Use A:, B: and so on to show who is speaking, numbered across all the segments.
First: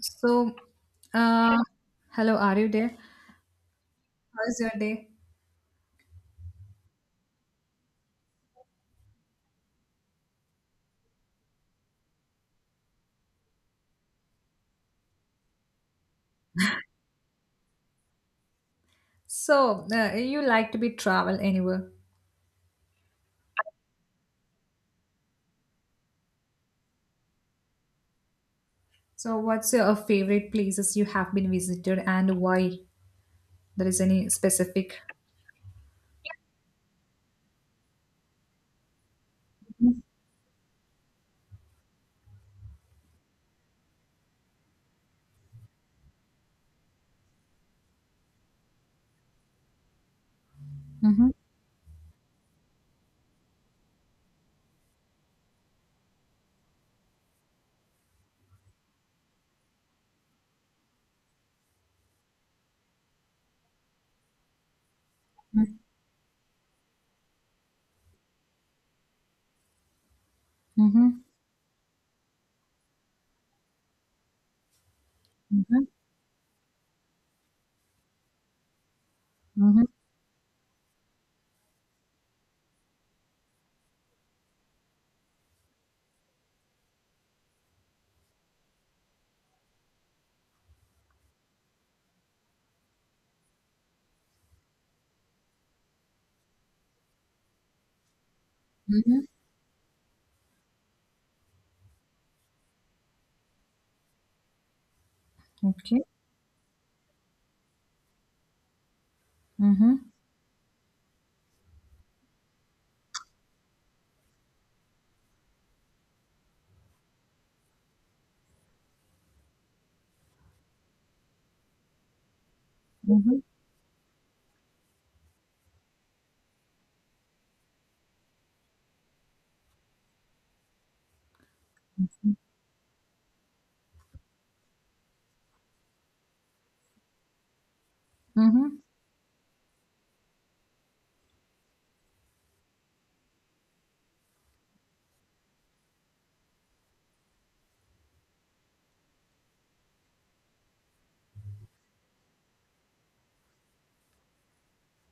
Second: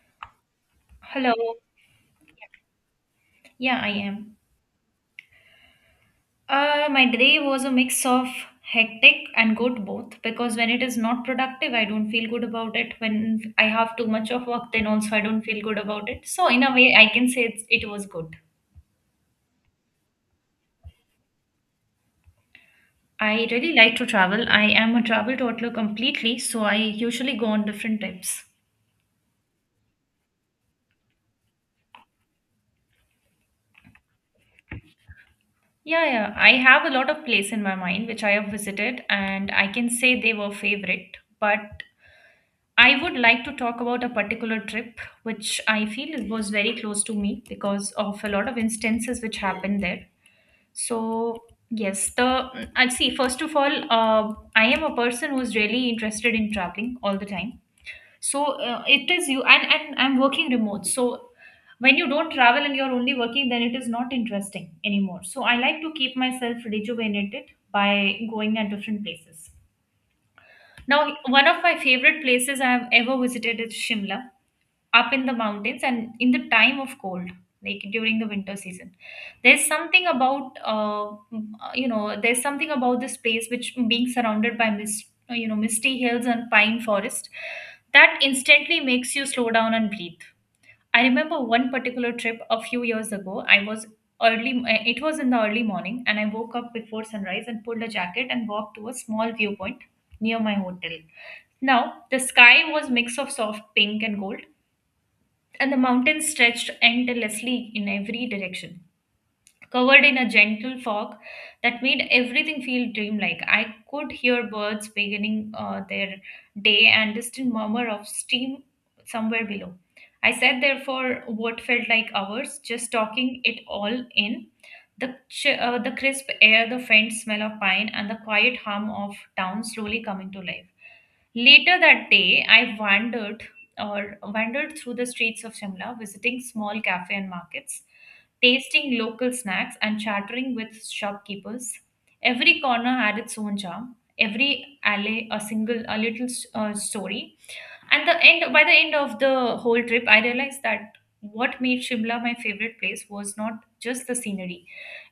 A: So,
B: Hello.
A: uh, Hello, are you there?
B: Yeah, I am.
A: How's your day?
B: My day was a mix of hectic and good both because when it is not productive, I don't feel good about it. When I have too much of work, then also I don't feel good about it. So, in a way, I can say it was good.
A: You like to be travel anywhere.
B: I really like to travel. I am a travel toddler completely, so I usually go on different trips.
A: So, what's your favorite places you have been visited and why? There is any specific?
B: Yeah, yeah. I have a lot of place in my mind which I have visited, and I can say they were favorite. But I would like to talk about a particular trip which I feel was very close to me because of a lot of instances which happened there.
A: Mm-hmm.
B: So, yes, the I'd see first of all, I am a person who's really interested in traveling all the time. So, it is you and I'm working remote. So, when you don't travel and you're only working, then it is not interesting anymore. So, I like
A: Mm-hmm.
B: to keep myself rejuvenated by going at different places. Now,
A: mm-hmm,
B: one of my favorite places I have ever visited is Shimla up in the mountains
A: mm-hmm,
B: and in the time of cold, like during the winter season. There's
A: mm-hmm.
B: something about there's something about this place which, being surrounded by mist, you know, misty hills and pine forest, that instantly makes you slow down and breathe. I remember one particular trip a few years ago. I was it was in the early morning and I woke up before sunrise and pulled a jacket and walked to a
A: Mm-hmm.
B: small viewpoint near my hotel. Now the sky was mix of soft pink and gold, and the
A: Okay.
B: mountains stretched endlessly in every direction,
A: Mm-hmm,
B: covered in a gentle fog that made everything feel dreamlike. I could hear birds beginning their day and distant murmur of steam somewhere below. I sat there for what felt like hours, just
A: mm-hmm,
B: talking it all in. The crisp air, the faint smell of pine, and the quiet hum of town slowly coming to life. Later that
A: mm-hmm,
B: day, I wandered through the streets of Shimla, visiting small cafe and markets,
A: mm-hmm,
B: tasting local snacks and chattering with shopkeepers. Every corner had its own charm, every alley a little story. And the end By the end of the whole trip, I realized that what made Shimla my favorite place was not just the scenery.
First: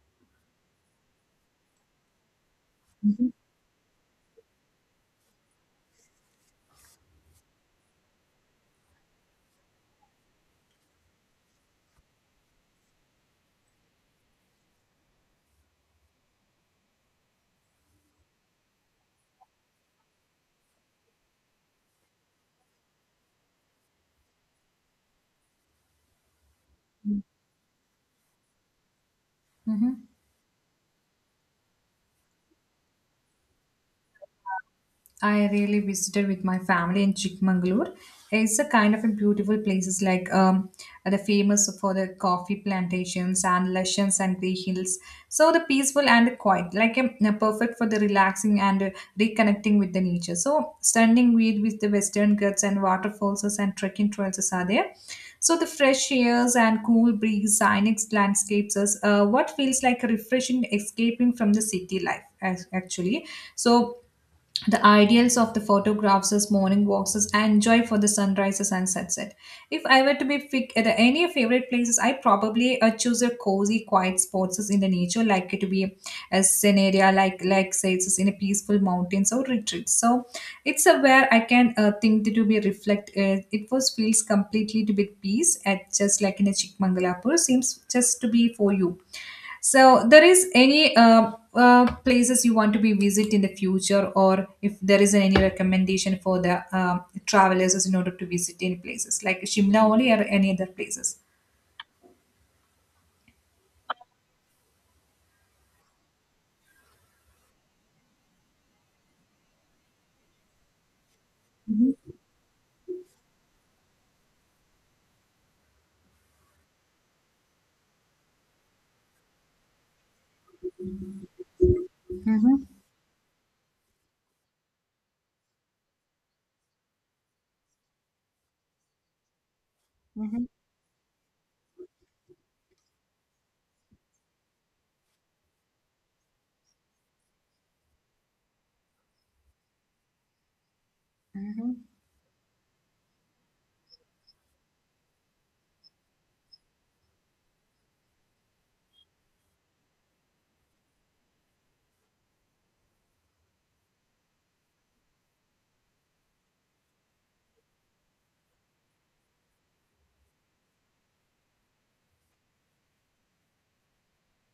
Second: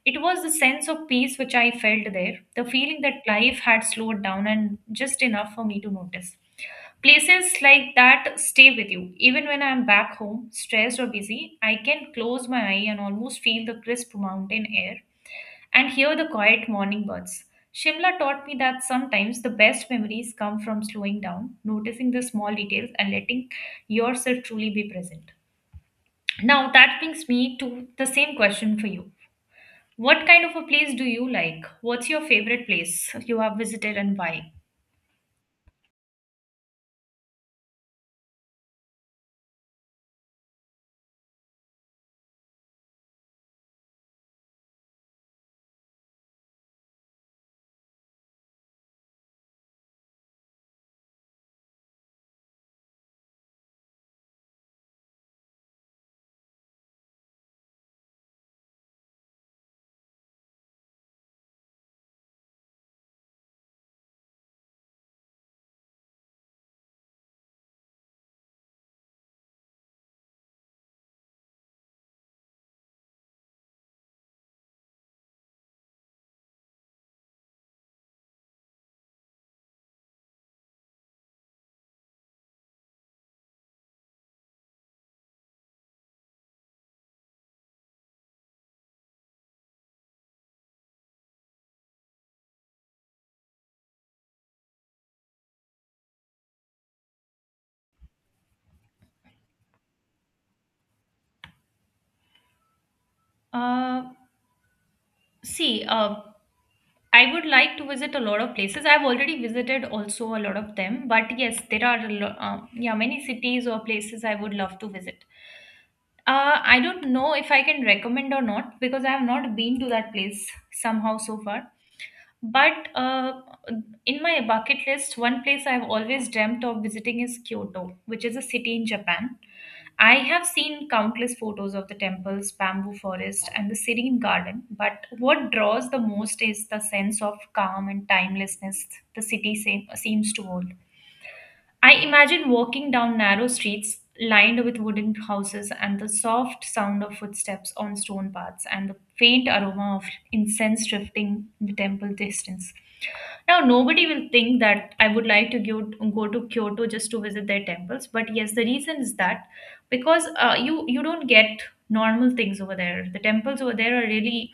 B: It was the sense of peace which I felt there, the feeling that life had slowed down and just enough for me to notice. Places like that stay with you. Even when I'm back home, stressed or busy, I can close my eye and almost feel the crisp mountain air and hear the quiet morning birds. Shimla taught me that sometimes the best memories come from slowing down, noticing the small details, and letting yourself truly be present. Now, that brings me to the same question for you.
A: mm-hmm.
B: What kind of a place do you like? What's your favorite place you have visited and why?
A: I really visited with my family in Chikmagalur. It's a kind of a beautiful places like the famous for the coffee plantations and lushens and green hills. So the peaceful and quiet, like perfect for the relaxing and reconnecting with the nature. So standing with the Western Ghats and waterfalls and trekking trails are there. So the fresh airs and cool breeze, scenic landscapes is what feels like a refreshing escaping from the city life actually. So the ideals of the photographs as morning walks as I enjoy for the sunrises and sunset. If I were to be pick at any favorite places, I probably choose a cozy, quiet spots as in the nature, like it to be a scene area, like say it's in a peaceful mountains or retreat. So it's a where I can think to be reflect it was feels completely to be peace at just like in a Chikmangalapur seems just to be for you. So there is any places you want to be visit in the future, or if there is any recommendation for the travelers in order to visit any places like Shimla only or any other places.
B: Uh, see, I would like to visit a lot of places. I've already visited also a lot of them, but yes, there are a lo- yeah many cities or places I would love to visit. I don't know if I can recommend or not because I have not been to that place somehow so far. But in my bucket list, one place I've always dreamt of visiting is Kyoto, which is a city in Japan. I
A: Mm-hmm.
B: have seen countless photos of the temples, bamboo forest, and the serene garden, but what draws the most is the sense of calm and timelessness the city seems to hold. I imagine walking down narrow streets lined with wooden houses and the soft sound of footsteps on stone paths and the faint aroma of incense drifting in the temple distance. Now, nobody will think that I would like to go to Kyoto just to visit their temples. But yes, the reason is that because you don't get normal things over there. The temples over there are really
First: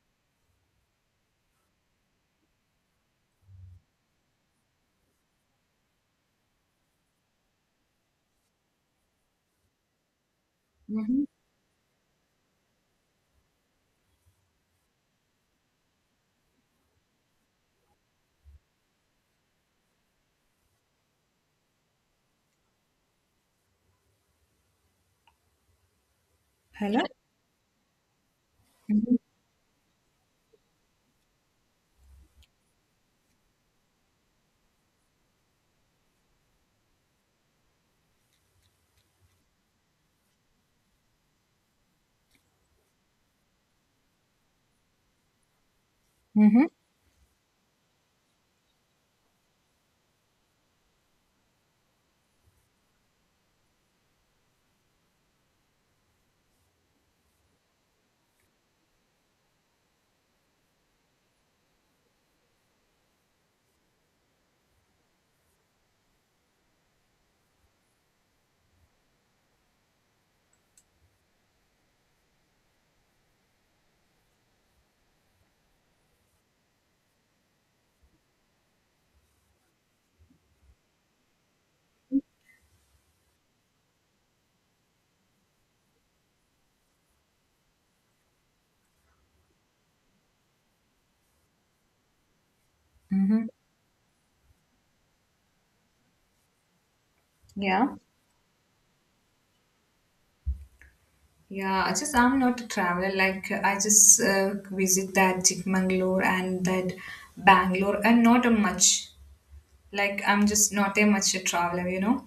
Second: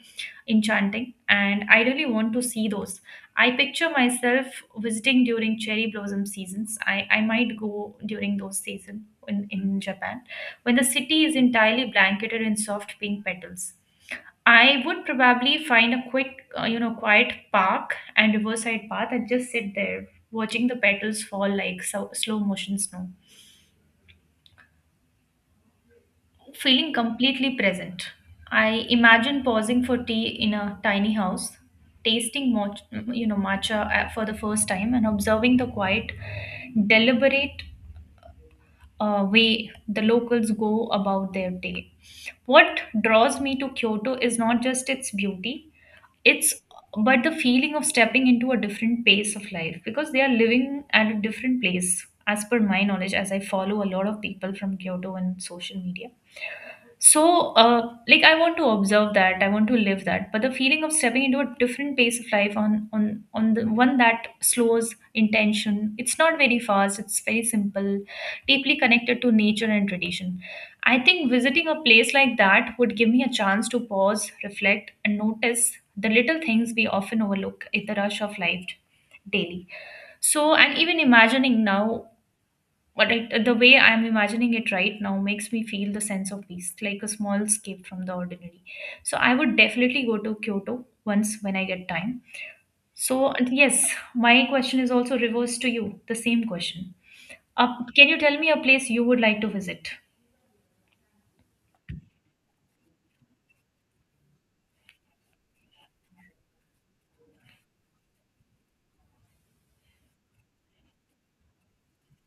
B: enchanting, and I really want to see those. I picture myself visiting during cherry blossom seasons. I might go during those seasons in Japan when the city is entirely blanketed in soft pink petals. I would probably find a quiet park and riverside path and just sit there watching the petals fall like slow motion snow, feeling completely present. I imagine pausing for tea in a tiny house, tasting matcha for the first time and observing the quiet, deliberate way the locals go about their day. What draws me to Kyoto is not just its beauty, it's
A: Mm-hmm.
B: but the feeling of stepping into a different pace of life, because they are living at a different place as per my knowledge, as I follow a lot of people from Kyoto on social media. So, I want to observe that. I want to live that. But the feeling of stepping into a different pace of life, on the one that slows intention. It's not very fast. It's very simple, deeply connected to nature and tradition. I think visiting a place like that would give me a chance to pause, reflect, and notice the little things we often overlook in the rush of life daily. So, and even imagining now, but it, the way I'm imagining it right now makes me feel the sense of peace, like a small escape from the ordinary. So I would definitely go to Kyoto once when I get time. So
A: Mm-hmm.
B: yes, my question is also reversed to you, the same question. uh,
A: Yeah.
B: can you tell me a place you would like to visit?
A: Yeah, I just I'm not a traveler. Like I just visit that Chikmagalur and that Bangalore, and not a much. Like I'm just not a much a traveler, you know.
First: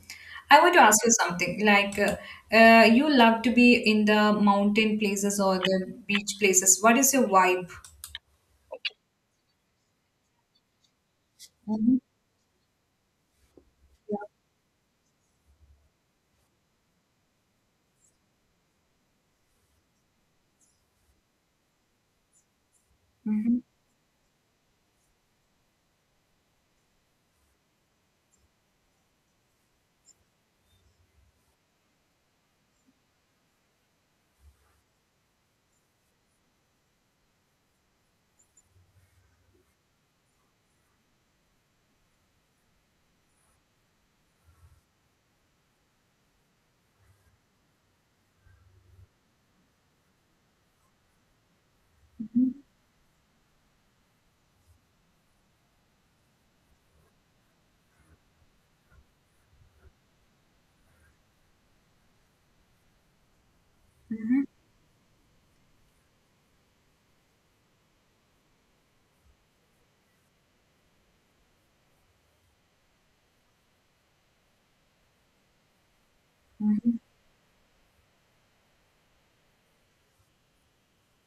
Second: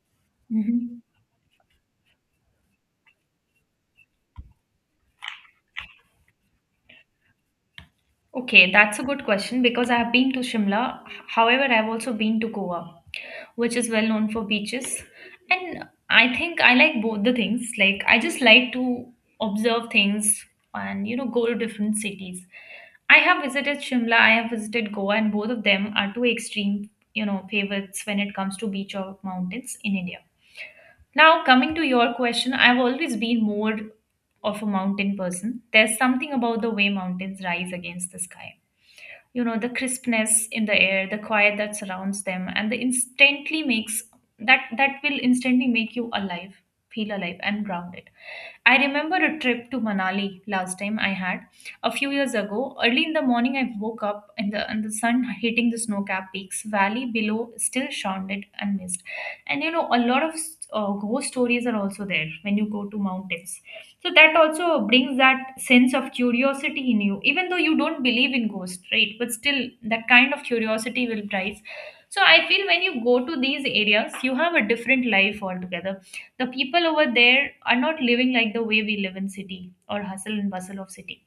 A: I want to ask
B: Hmm.
A: you something. Like you love to be in the mountain places or the beach places. What is your vibe?
B: Okay, that's a good question because I have been to Shimla. However, I've
A: Mhm.
B: also been to Goa, which is well known for beaches. And I think I like both the things. Like I just like to observe things and you know go to different cities. I
A: Yeah.
B: have
A: Mhm.
B: visited Shimla, I have visited Goa, and both of them are two extreme, you know, favorites when it comes to beach or mountains in India. Now, coming to your question, I've always been more of a mountain person. There's something about the way mountains rise against the sky, you know, the crispness in the air, the quiet that surrounds them, and the instantly makes that will instantly make you alive, feel alive and grounded. I remember a trip to Manali last time I had a few years ago. Early in the morning, I woke up and the sun hitting the snow-capped peaks. Valley below still shrouded and mist. And you know, a lot of ghost stories are also there when you go to mountains. So that
A: Mhm.
B: also brings that sense of curiosity in you, even though you don't believe in ghosts, right? But still, that kind of curiosity will rise. So I feel when you go to these areas, you have a different life altogether. The people
A: Mhm.
B: over there are not living like the way we live in city or hustle and bustle of city.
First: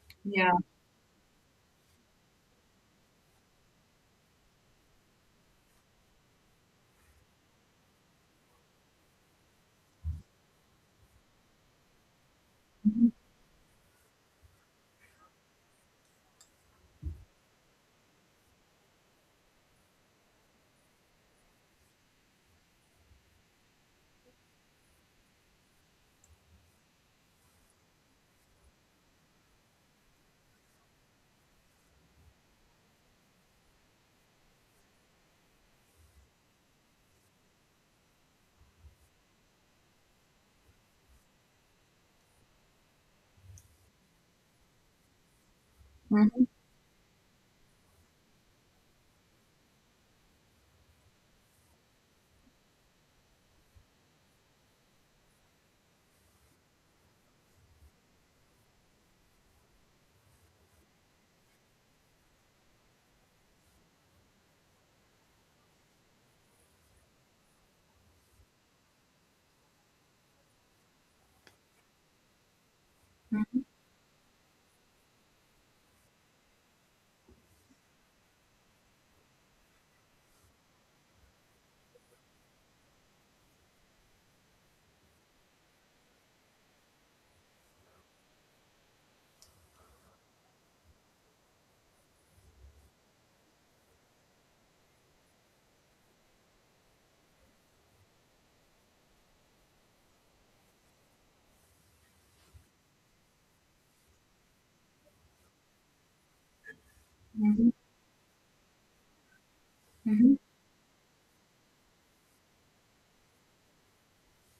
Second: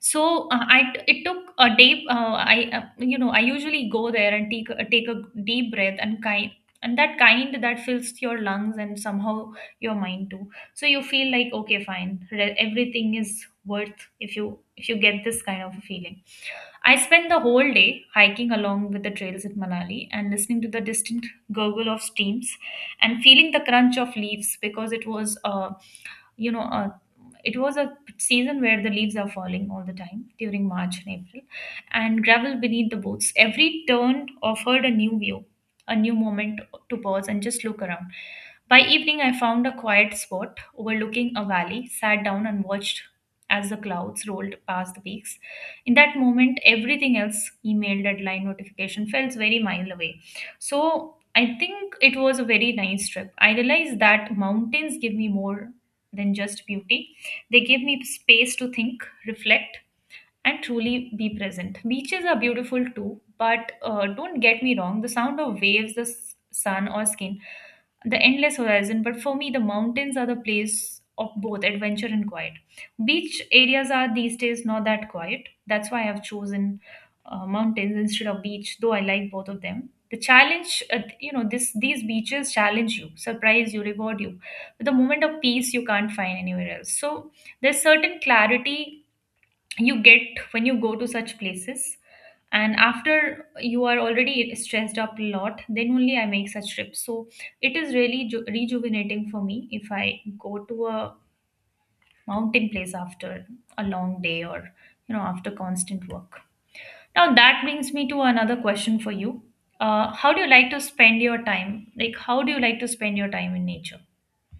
B: So
A: Yeah.
B: I t- it took a day I you know I usually go there and take a deep breath, and kind and that kind that fills your lungs and somehow your mind too. So you feel like okay fine, everything is worth, if you get this kind of a feeling. I spent the whole day hiking along with the trails in Manali and listening to the distant gurgle of streams and feeling the crunch of leaves, because it was you know uh, it was a season where the leaves are falling all the time during March and April, and gravel beneath the boots. Every turn offered a new view, a new moment to pause and just look around. By evening, I found a quiet spot overlooking a valley, sat down and watched as the clouds rolled past the peaks. In that
A: Mhm.
B: moment, everything else, email, deadline, notification, felt very mile away. So I think it was a very nice trip. I realized that mountains give me more than just beauty. They give me space to think, reflect, and truly be present. Beaches are beautiful too, but don't get me wrong, the sound of waves, the sun or skin, the endless horizon. But for me, the mountains are the place of both adventure and quiet. Beach areas are these days not that quiet. That's why I've chosen mountains instead of beach, though I like both of them. The challenge, you know, this these beaches challenge you, surprise you, reward you with a moment of peace you can't find anywhere else. So there's certain clarity you get when you go to such places, and after you are already stressed up a lot, then only I make such trips. So it is really rejuvenating for me if I go to a mountain place after a long day or you know after constant work. Now that
A: Mhm.
B: brings me to another question for you. How
A: Mhm.
B: do you like to spend your time, like how do you like to spend your time in nature?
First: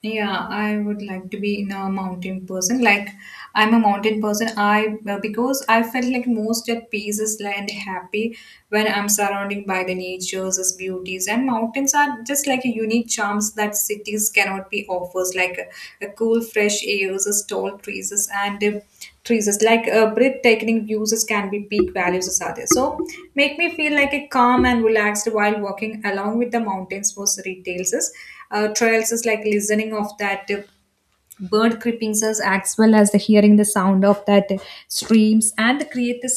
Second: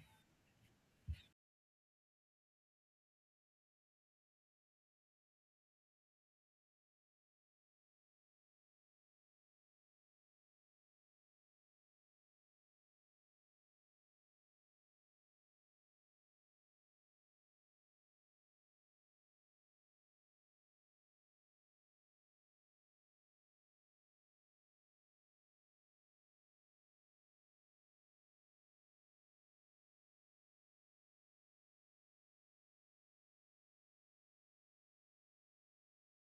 A: Yeah, I would like to be in a mountain person. Like I'm a mountain person. I because I felt like most at peace is like and happy when I'm surrounding by the nature's its beauties, and mountains are just like a unique charms that cities cannot be offers. Like a cool fresh air, is tall trees and trees is like breathtaking views is can be peak values is are there. So make me feel like a calm and relaxed while walking along with the mountains was retails is trials is like listening of that bird creepings as well as the hearing the sound of that streams and the create the